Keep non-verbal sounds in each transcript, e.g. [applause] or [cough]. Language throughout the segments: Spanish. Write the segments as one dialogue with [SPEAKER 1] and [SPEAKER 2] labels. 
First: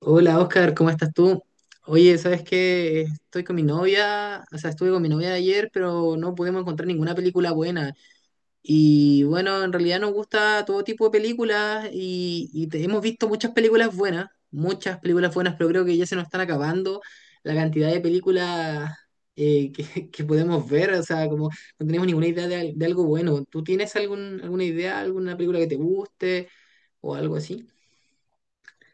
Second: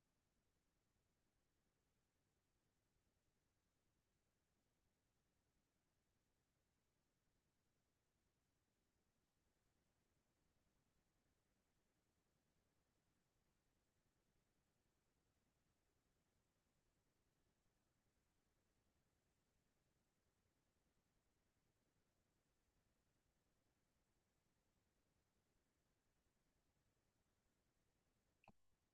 [SPEAKER 1] Hola Oscar, ¿cómo estás tú? Oye, ¿sabes qué? Estoy con mi novia, o sea, estuve con mi novia ayer, pero no pudimos encontrar ninguna película buena. Y bueno, en realidad nos gusta todo tipo de películas y hemos visto muchas películas buenas, pero creo que ya se nos están acabando la cantidad de películas [laughs] que podemos ver, o sea, como no tenemos ninguna idea de algo bueno. ¿Tú tienes alguna idea, alguna película que te guste o algo así?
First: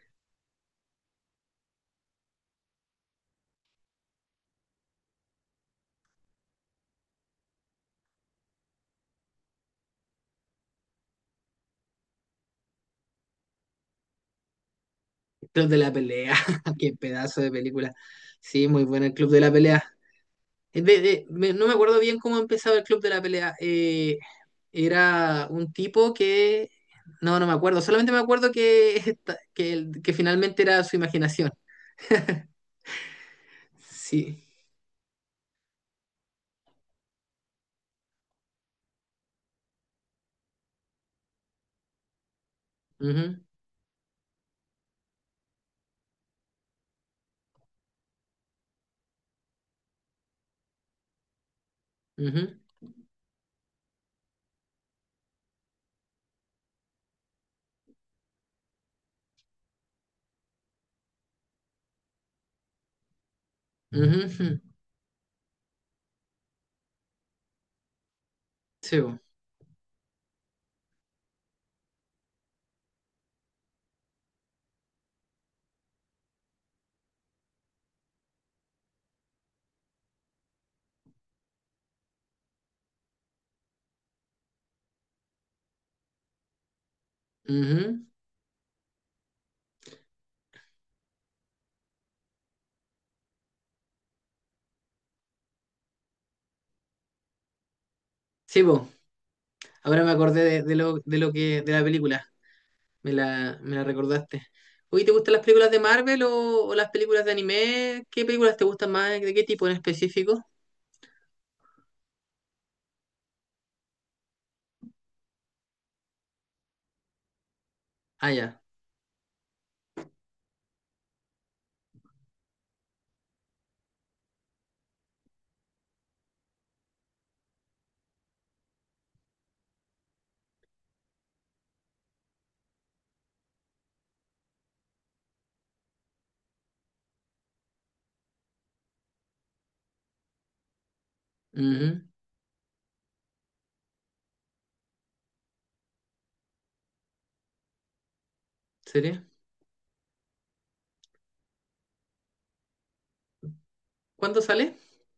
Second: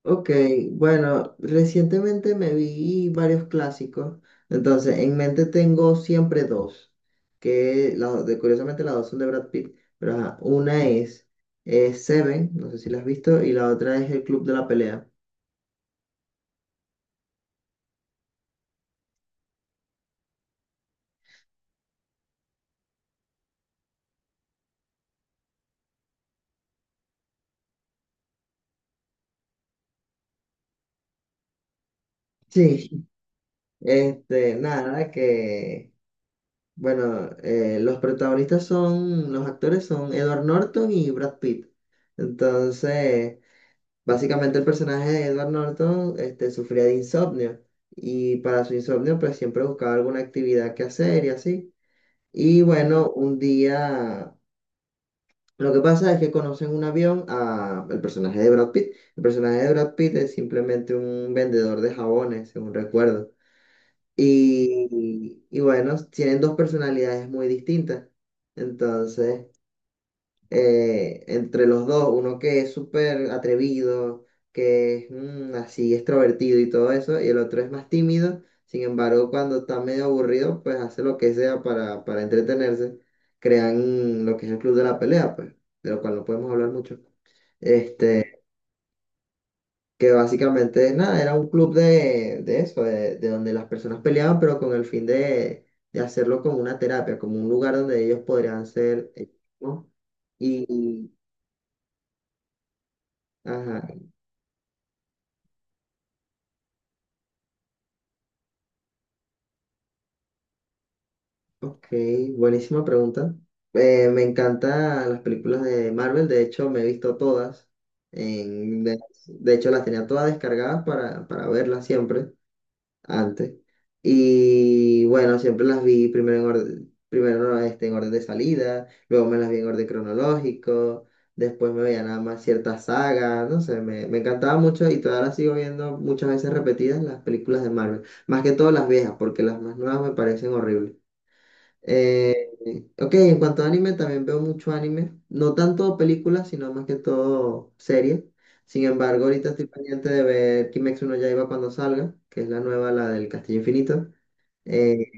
[SPEAKER 2] Ok, bueno, recientemente me vi varios clásicos, entonces en mente tengo siempre dos, que curiosamente las dos son de Brad Pitt, pero ajá, una es, Seven, no sé si la has visto, y la otra es El Club de la Pelea.
[SPEAKER 1] Club de la Pelea, [laughs] qué pedazo de película. Sí, muy buena el Club de la Pelea. No me acuerdo bien cómo empezaba el Club de la Pelea. Era un tipo que... No, me acuerdo. Solamente me acuerdo que, esta- que, el- que finalmente era su imaginación.
[SPEAKER 2] Sí,
[SPEAKER 1] Sí.
[SPEAKER 2] este, nada, que, bueno, los protagonistas son, los actores son Edward Norton y Brad Pitt, entonces...
[SPEAKER 1] Ujú,
[SPEAKER 2] Básicamente el personaje de Edward Norton sufría de insomnio y para su insomnio pues siempre buscaba alguna actividad que hacer y así.
[SPEAKER 1] ujú,
[SPEAKER 2] Y bueno, un día lo que pasa es que conocen un avión a el personaje de Brad Pitt. El personaje de Brad Pitt es simplemente un vendedor de jabones, según recuerdo.
[SPEAKER 1] ujú, ujú.
[SPEAKER 2] Y bueno, tienen dos personalidades muy distintas.
[SPEAKER 1] Sí, bo.
[SPEAKER 2] Entonces entre los dos, uno que es súper atrevido, que es así extrovertido y todo eso, y el otro es más tímido, sin embargo, cuando está medio aburrido, pues hace lo que sea para entretenerse, crean lo que es el club de la pelea, pues, de lo cual no podemos hablar mucho.
[SPEAKER 1] Ujú.
[SPEAKER 2] Este, que básicamente, nada, era un club de de donde las personas peleaban, pero con el fin de hacerlo como una terapia, como un lugar donde ellos
[SPEAKER 1] Sí,
[SPEAKER 2] podrían
[SPEAKER 1] bo.
[SPEAKER 2] ser, ellos mismos
[SPEAKER 1] Ahora me acordé
[SPEAKER 2] y,
[SPEAKER 1] de la película. Me la
[SPEAKER 2] ajá.
[SPEAKER 1] recordaste. Oye, ¿te gustan las películas de Marvel o las películas de anime? ¿Qué películas te gustan más? ¿De qué tipo en específico?
[SPEAKER 2] Ok, buenísima pregunta. Me encantan las películas de Marvel, de hecho me he visto todas.
[SPEAKER 1] Ah, ya.
[SPEAKER 2] en- de, de hecho las tenía todas descargadas para verlas siempre antes. Y bueno, siempre las vi primero en orden, primero este, en orden de salida, luego me las vi en orden cronológico, después me veía nada más ciertas sagas, no sé, me encantaba mucho y todavía las sigo viendo muchas veces repetidas las películas de Marvel. Más que todo las viejas, porque las más nuevas me parecen horribles.
[SPEAKER 1] Ujú.
[SPEAKER 2] Eh, ok, en cuanto a anime, también veo mucho anime. No tanto películas, sino más que todo series. Sin embargo,
[SPEAKER 1] ¿Sería?
[SPEAKER 2] ahorita estoy pendiente de ver Kimetsu no Yaiba cuando salga, que es la nueva, la del Castillo Infinito.
[SPEAKER 1] ¿Cuándo sale?
[SPEAKER 2] Eh,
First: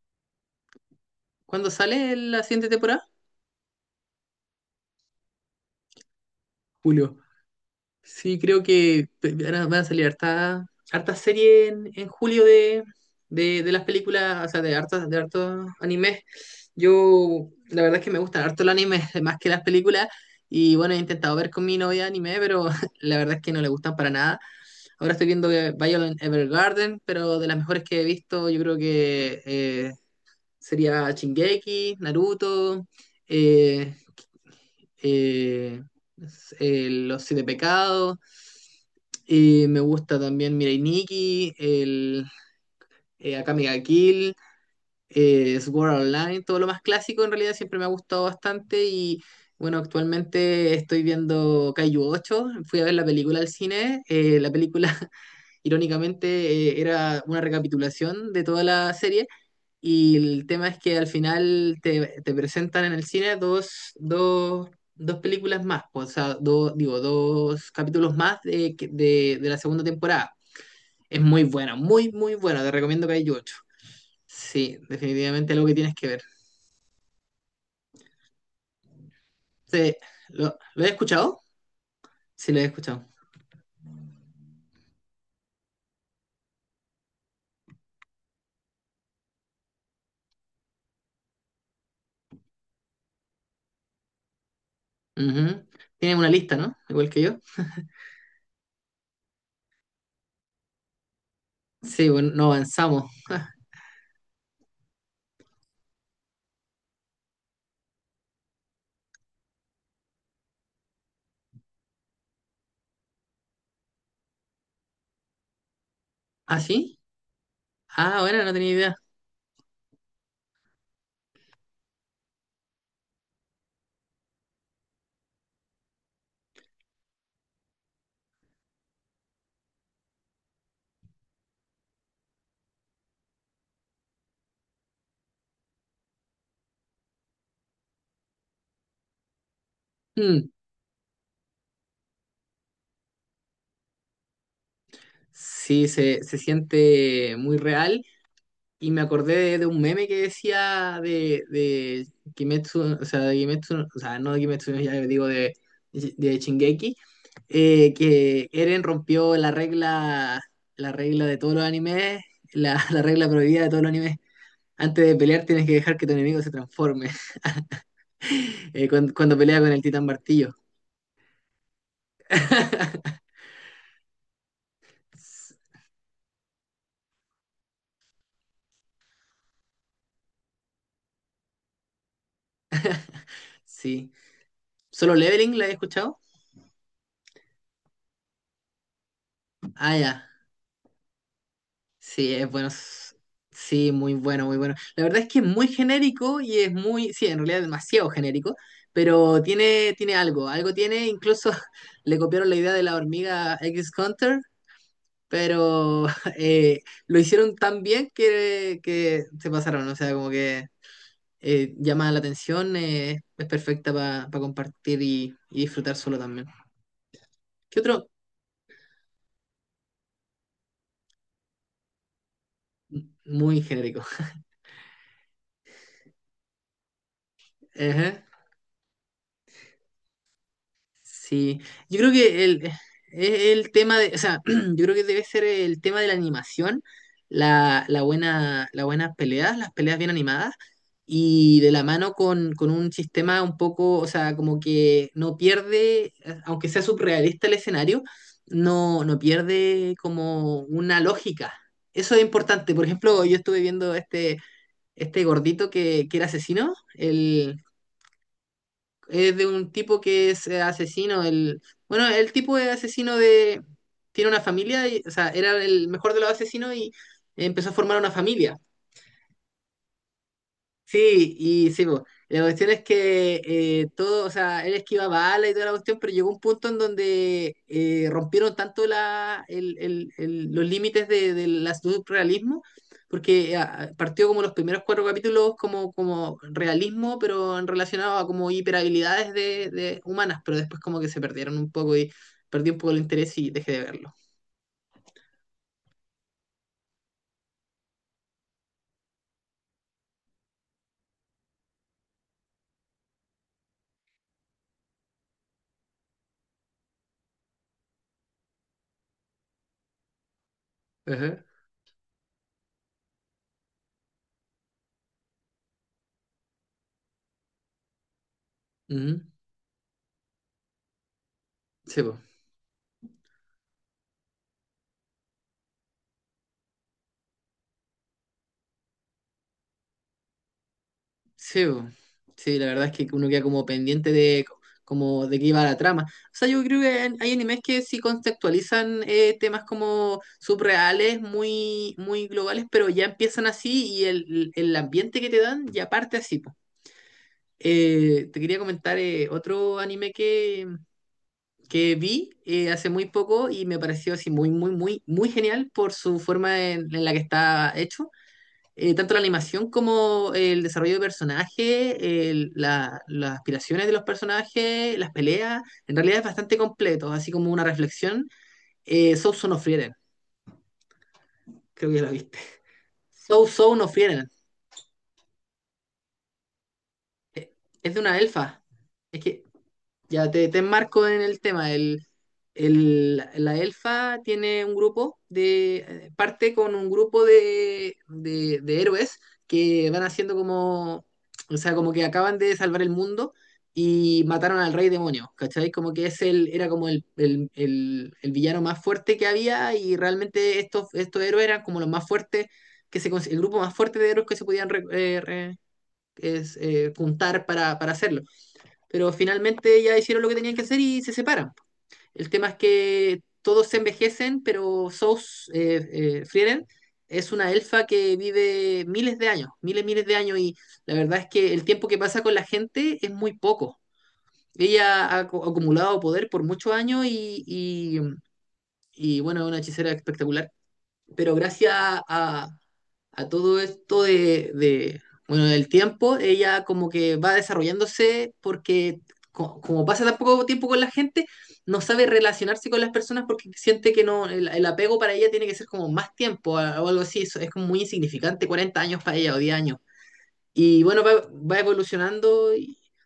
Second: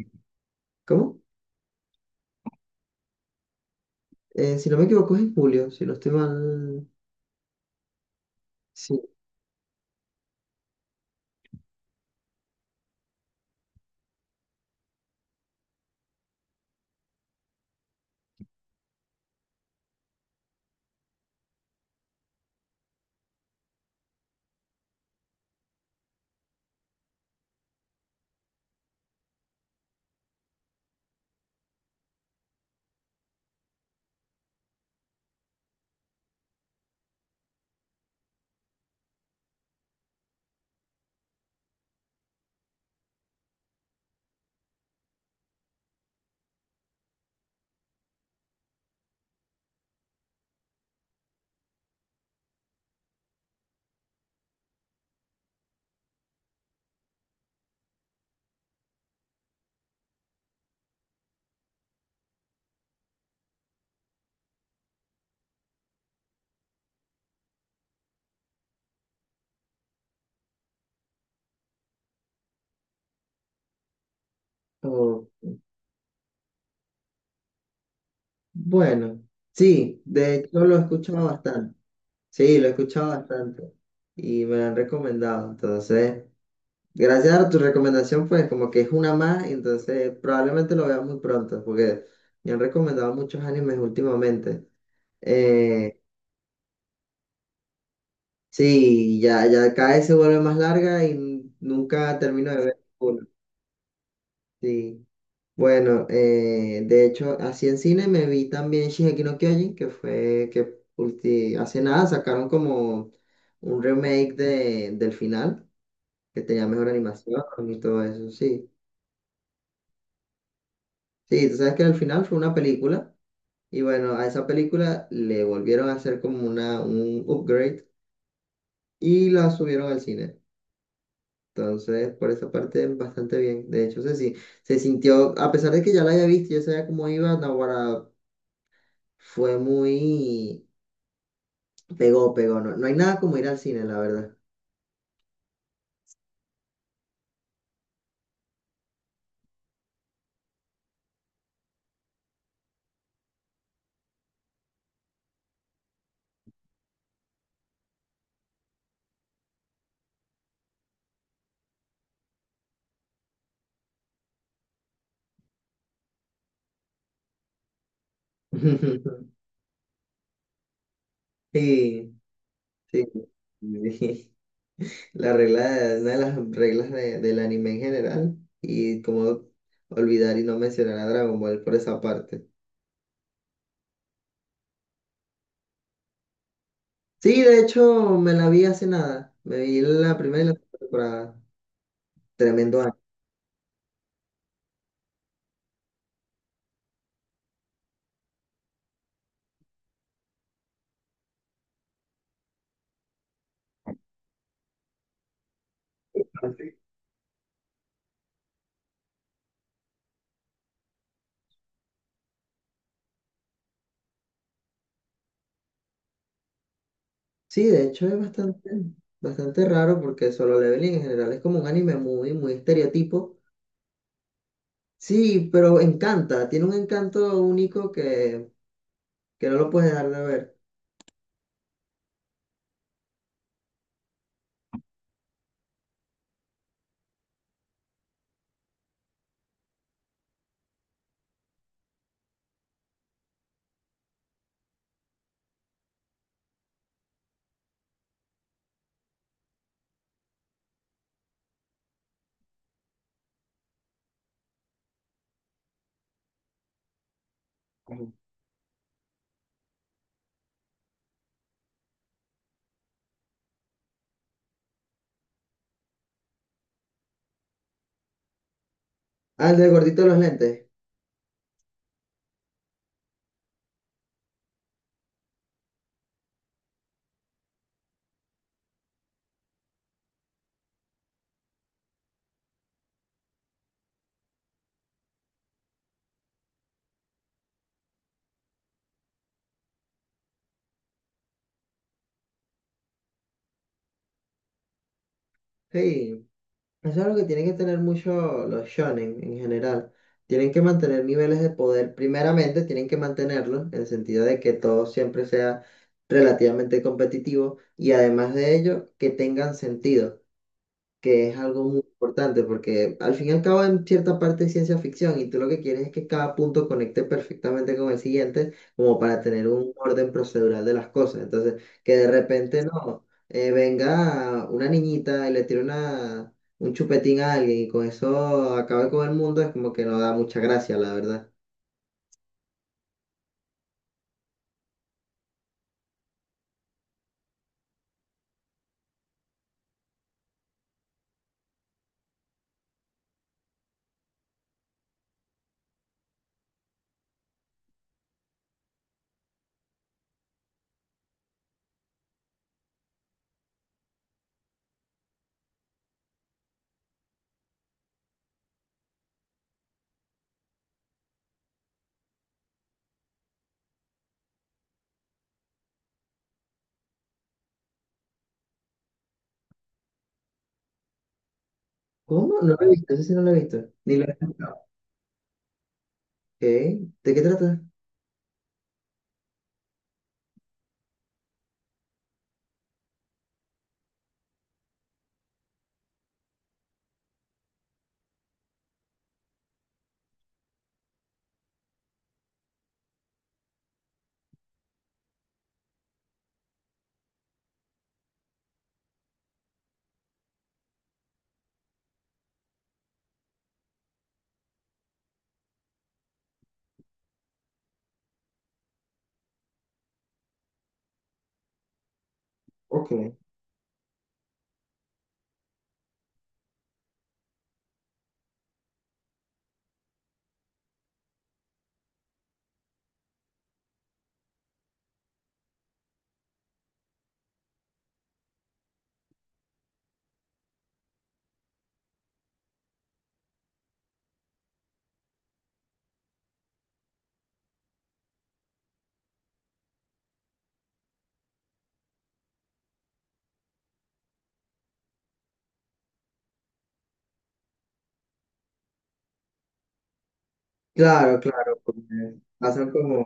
[SPEAKER 2] ¿Cómo?
[SPEAKER 1] ¿Cuándo sale la siguiente temporada?
[SPEAKER 2] Si no me equivoco es en julio, si no estoy mal.
[SPEAKER 1] Julio. Sí, creo que
[SPEAKER 2] Sí.
[SPEAKER 1] van a salir harta, harta serie en julio de las películas, o sea, de hartos animes. Yo, la verdad es que me gustan harto el anime, [laughs] más que las películas. Y bueno, he intentado ver con mi novia anime, pero [laughs] la verdad es que no le gustan para nada. Ahora estoy viendo que Violet Evergarden, pero de las mejores que he visto, yo creo que sería Shingeki, Naruto, eh, eh, Los Siete Pecados. Y me gusta también Mirai Nikki, el Akame ga Kill, Sword Art Online, todo lo más clásico en realidad siempre me ha gustado bastante y bueno, actualmente estoy viendo Kaiju 8, fui a ver la película al cine, la película irónicamente era una recapitulación de toda la serie y el tema es que al final te presentan en el cine dos películas más, o sea, dos, digo, dos capítulos más de la segunda temporada. Es muy buena, muy, muy buena, te recomiendo que hay ocho. Sí,
[SPEAKER 2] o-
[SPEAKER 1] definitivamente algo que tienes que ver.
[SPEAKER 2] Bueno,
[SPEAKER 1] Sí,
[SPEAKER 2] sí, de hecho lo he
[SPEAKER 1] lo he
[SPEAKER 2] escuchado
[SPEAKER 1] escuchado?
[SPEAKER 2] bastante.
[SPEAKER 1] Sí,
[SPEAKER 2] Sí,
[SPEAKER 1] lo he
[SPEAKER 2] lo he
[SPEAKER 1] escuchado.
[SPEAKER 2] escuchado bastante y me lo han recomendado. Entonces... Gracias a tu recomendación, pues como que es una más, entonces probablemente lo veas muy pronto, porque me han recomendado muchos animes últimamente.
[SPEAKER 1] Ujú.
[SPEAKER 2] Eh,
[SPEAKER 1] Tienen una lista, ¿no? Igual que yo.
[SPEAKER 2] sí, ya cada vez se vuelve más larga y
[SPEAKER 1] Sí,
[SPEAKER 2] nunca
[SPEAKER 1] bueno, no
[SPEAKER 2] termino de ver
[SPEAKER 1] avanzamos.
[SPEAKER 2] uno. Sí. Bueno, de hecho, así en cine me vi también Shingeki no Kyojin, que fue que hace nada sacaron como un remake del final, que
[SPEAKER 1] ¿Ah,
[SPEAKER 2] tenía mejor
[SPEAKER 1] sí?
[SPEAKER 2] animación y todo
[SPEAKER 1] Ah,
[SPEAKER 2] eso,
[SPEAKER 1] bueno, no tenía
[SPEAKER 2] sí.
[SPEAKER 1] idea.
[SPEAKER 2] Sí, tú sabes que el final fue una película. Y bueno, a esa película le volvieron a hacer como una, un upgrade y la subieron al cine. Entonces, por esa parte, bastante bien. De hecho, se, si- se sintió, a pesar de que ya la había visto, ya sabía cómo iba, Naguará fue
[SPEAKER 1] Hmm.
[SPEAKER 2] muy... Pegó, pegó. No, no hay nada como ir al cine, la verdad.
[SPEAKER 1] Sí, se siente muy real. Y me acordé de un meme que decía de Kimetsu, o sea, de Kimetsu, o sea, no de Kimetsu, ya digo de Shingeki, que Eren rompió la regla de todos los animes, [laughs] la regla prohibida de todos los animes. Antes de pelear tienes que dejar que tu enemigo se transforme, [laughs]
[SPEAKER 2] [laughs]
[SPEAKER 1] cuando pelea con el Titán Martillo.
[SPEAKER 2] Sí, sí.
[SPEAKER 1] [laughs]
[SPEAKER 2] Sí. [laughs] La regla, una de las reglas del anime en general. Y como olvidar y no mencionar a Dragon Ball por esa parte.
[SPEAKER 1] Sí. ¿Solo Leveling la he escuchado?
[SPEAKER 2] Sí, de hecho me la vi hace nada. Me vi
[SPEAKER 1] Ah,
[SPEAKER 2] la
[SPEAKER 1] ya.
[SPEAKER 2] primera y la segunda temporada.
[SPEAKER 1] Sí, es bueno.
[SPEAKER 2] Tremendo año.
[SPEAKER 1] s- Sí, muy bueno, muy bueno. La verdad es que es muy genérico y es muy, sí, en realidad es demasiado genérico, pero tiene, tiene algo, algo tiene, incluso [laughs] le copiaron la idea de la hormiga X Hunter, pero [laughs]
[SPEAKER 2] Ah, sí.
[SPEAKER 1] eh, lo hicieron tan bien que se pasaron, o sea, como que llama la atención, es perfecta para compartir y disfrutar solo también.
[SPEAKER 2] Sí,
[SPEAKER 1] ¿Qué
[SPEAKER 2] de hecho
[SPEAKER 1] otro?
[SPEAKER 2] es bastante, bastante raro porque Solo Leveling en general es como un anime muy estereotipo.
[SPEAKER 1] Muy genérico.
[SPEAKER 2] Sí, pero encanta, tiene un encanto
[SPEAKER 1] [laughs]
[SPEAKER 2] único
[SPEAKER 1] Ajá.
[SPEAKER 2] que no lo puedes dejar de ver.
[SPEAKER 1] Sí, yo creo que el, es el tema de, o sea, [clears throat] yo creo que debe ser el tema de la animación, la buena, las buenas peleas, las peleas bien animadas, y de la mano con un sistema un poco, o sea, como que no pierde, aunque sea surrealista el escenario, no pierde como una lógica. Eso es importante. Por ejemplo, yo estuve viendo este, este gordito que era asesino,
[SPEAKER 2] Ujú.
[SPEAKER 1] es de un tipo que es asesino. El, bueno, el tipo de asesino de... Tiene una familia, o sea, era el mejor de los asesinos y empezó a formar una familia.
[SPEAKER 2] Ah, el del gordito de los lentes.
[SPEAKER 1] Sí, y sí, po. La cuestión es que todo, o sea, él esquivaba balas y toda la cuestión, pero llegó un punto en donde rompieron tanto la, el- los límites del surrealismo, porque ah, partió como los primeros cuatro capítulos como, como realismo, pero en relacionado a como hiperhabilidades de humanas, pero después como que se perdieron un poco y perdí un poco el interés y dejé de verlo.
[SPEAKER 2] Hey. Eso es lo que tienen que tener mucho los shonen en general. Tienen que mantener niveles de poder. Primeramente, tienen que mantenerlo en el sentido de que todo siempre sea relativamente competitivo y además de ello, que tengan sentido, que es
[SPEAKER 1] Ajá.
[SPEAKER 2] algo muy importante porque al fin y al cabo en cierta parte es ciencia ficción y tú lo que quieres es que cada punto conecte perfectamente con el siguiente como
[SPEAKER 1] Ujú.
[SPEAKER 2] para tener un orden procedural de las cosas. Entonces, que
[SPEAKER 1] Sí,
[SPEAKER 2] de
[SPEAKER 1] po.
[SPEAKER 2] repente no, venga una niñita y le tire una, un chupetín a alguien y con eso acabe con el mundo es como que no da mucha gracia, la verdad.
[SPEAKER 1] Sí, bo. Sí, la verdad es que uno queda como pendiente de como de qué iba la trama. O sea, yo creo que hay hay animes que sí contextualizan temas como subreales, muy, muy globales, pero ya empiezan así y el ambiente que te dan ya parte así. Po. Te quería comentar otro anime que vi hace muy poco y me pareció así muy, muy, muy, muy genial por su forma en la que está hecho tanto la animación como el desarrollo de personaje, las aspiraciones de los personajes, las peleas, en realidad es bastante completo, así como una reflexión. So So no Frieren, creo que ya la viste.
[SPEAKER 2] ¿Cómo? No lo he visto, eso sí no lo he
[SPEAKER 1] So
[SPEAKER 2] visto.
[SPEAKER 1] So no
[SPEAKER 2] Ni lo he
[SPEAKER 1] Frieren,
[SPEAKER 2] escuchado. Ok, ¿de qué
[SPEAKER 1] eh,
[SPEAKER 2] trata?
[SPEAKER 1] es de una elfa. Es que ya te enmarco en el tema. El, la elfa tiene un grupo de, parte con un grupo de héroes que van haciendo como, o sea, como que acaban de salvar el mundo y mataron al rey demonio, ¿cachai? Como que es el, era como el villano más fuerte que había y realmente estos, estos héroes eran como los más fuertes, el grupo más fuerte de héroes que se podían juntar para hacerlo, pero finalmente ya hicieron lo que tenían que hacer y se separan. El tema es
[SPEAKER 2] Ok.
[SPEAKER 1] que todos se envejecen, pero Sous Frieren es una elfa que vive miles de años, miles, miles de años, y la verdad es que el tiempo que pasa con la gente es muy poco. Ella ha acumulado poder por muchos años bueno, es una hechicera espectacular, pero gracias a todo esto de, bueno, del tiempo, ella como que va desarrollándose porque como pasa tan poco tiempo con la gente, no sabe relacionarse con las personas porque siente que no, el apego para ella tiene que ser como más tiempo o algo así, eso es como muy insignificante, 40 años para ella o 10 años. Y bueno, va,
[SPEAKER 2] Claro,
[SPEAKER 1] va
[SPEAKER 2] claro, porque
[SPEAKER 1] evolucionando
[SPEAKER 2] pasan
[SPEAKER 1] y,
[SPEAKER 2] como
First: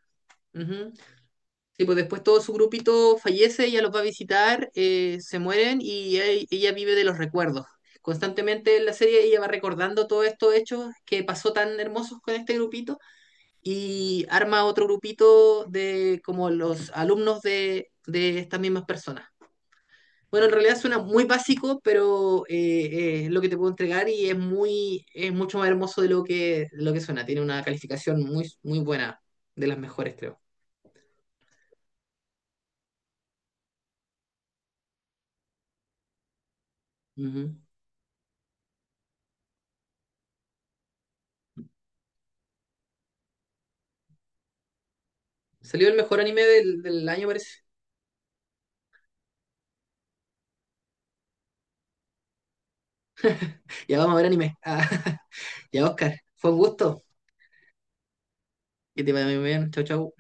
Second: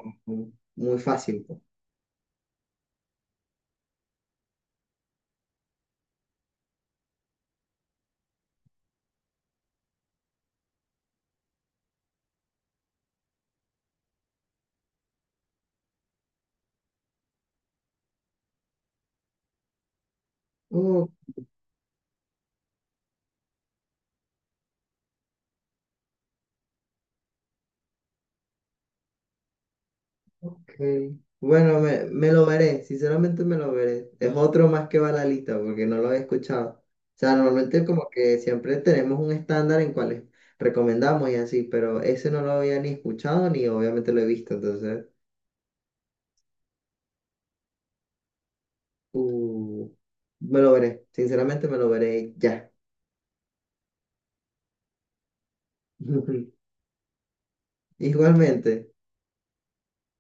[SPEAKER 1] ujú.
[SPEAKER 2] muy fácil, pues.
[SPEAKER 1] Sí, pues después todo su grupito fallece, ella los va a visitar, se mueren ella vive de los recuerdos. Constantemente en la serie ella va recordando todos estos hechos que pasó tan hermosos con este grupito y arma otro grupito de como los alumnos de estas mismas personas. Bueno, en realidad suena
[SPEAKER 2] Ok.
[SPEAKER 1] muy básico, pero es lo que te puedo entregar y es muy, es mucho más hermoso de lo que suena. Tiene una calificación muy, muy buena, de las mejores, creo.
[SPEAKER 2] Ok. Bueno, me lo veré, sinceramente me lo veré. Es otro más que va a la lista porque no lo he escuchado. O sea,
[SPEAKER 1] Ujú.
[SPEAKER 2] normalmente como que siempre tenemos un estándar en cuáles recomendamos y así, pero ese no lo había ni escuchado ni obviamente lo he visto, entonces
[SPEAKER 1] Salió el mejor anime del, del año, parece.
[SPEAKER 2] uh, me lo veré, sinceramente me lo veré ya.
[SPEAKER 1] Ya vamos a ver anime. Ah, [laughs] ya, Oscar. Fue un
[SPEAKER 2] [laughs]
[SPEAKER 1] gusto.
[SPEAKER 2] Igualmente.
[SPEAKER 1] Que te vaya muy bien. Chau, chau.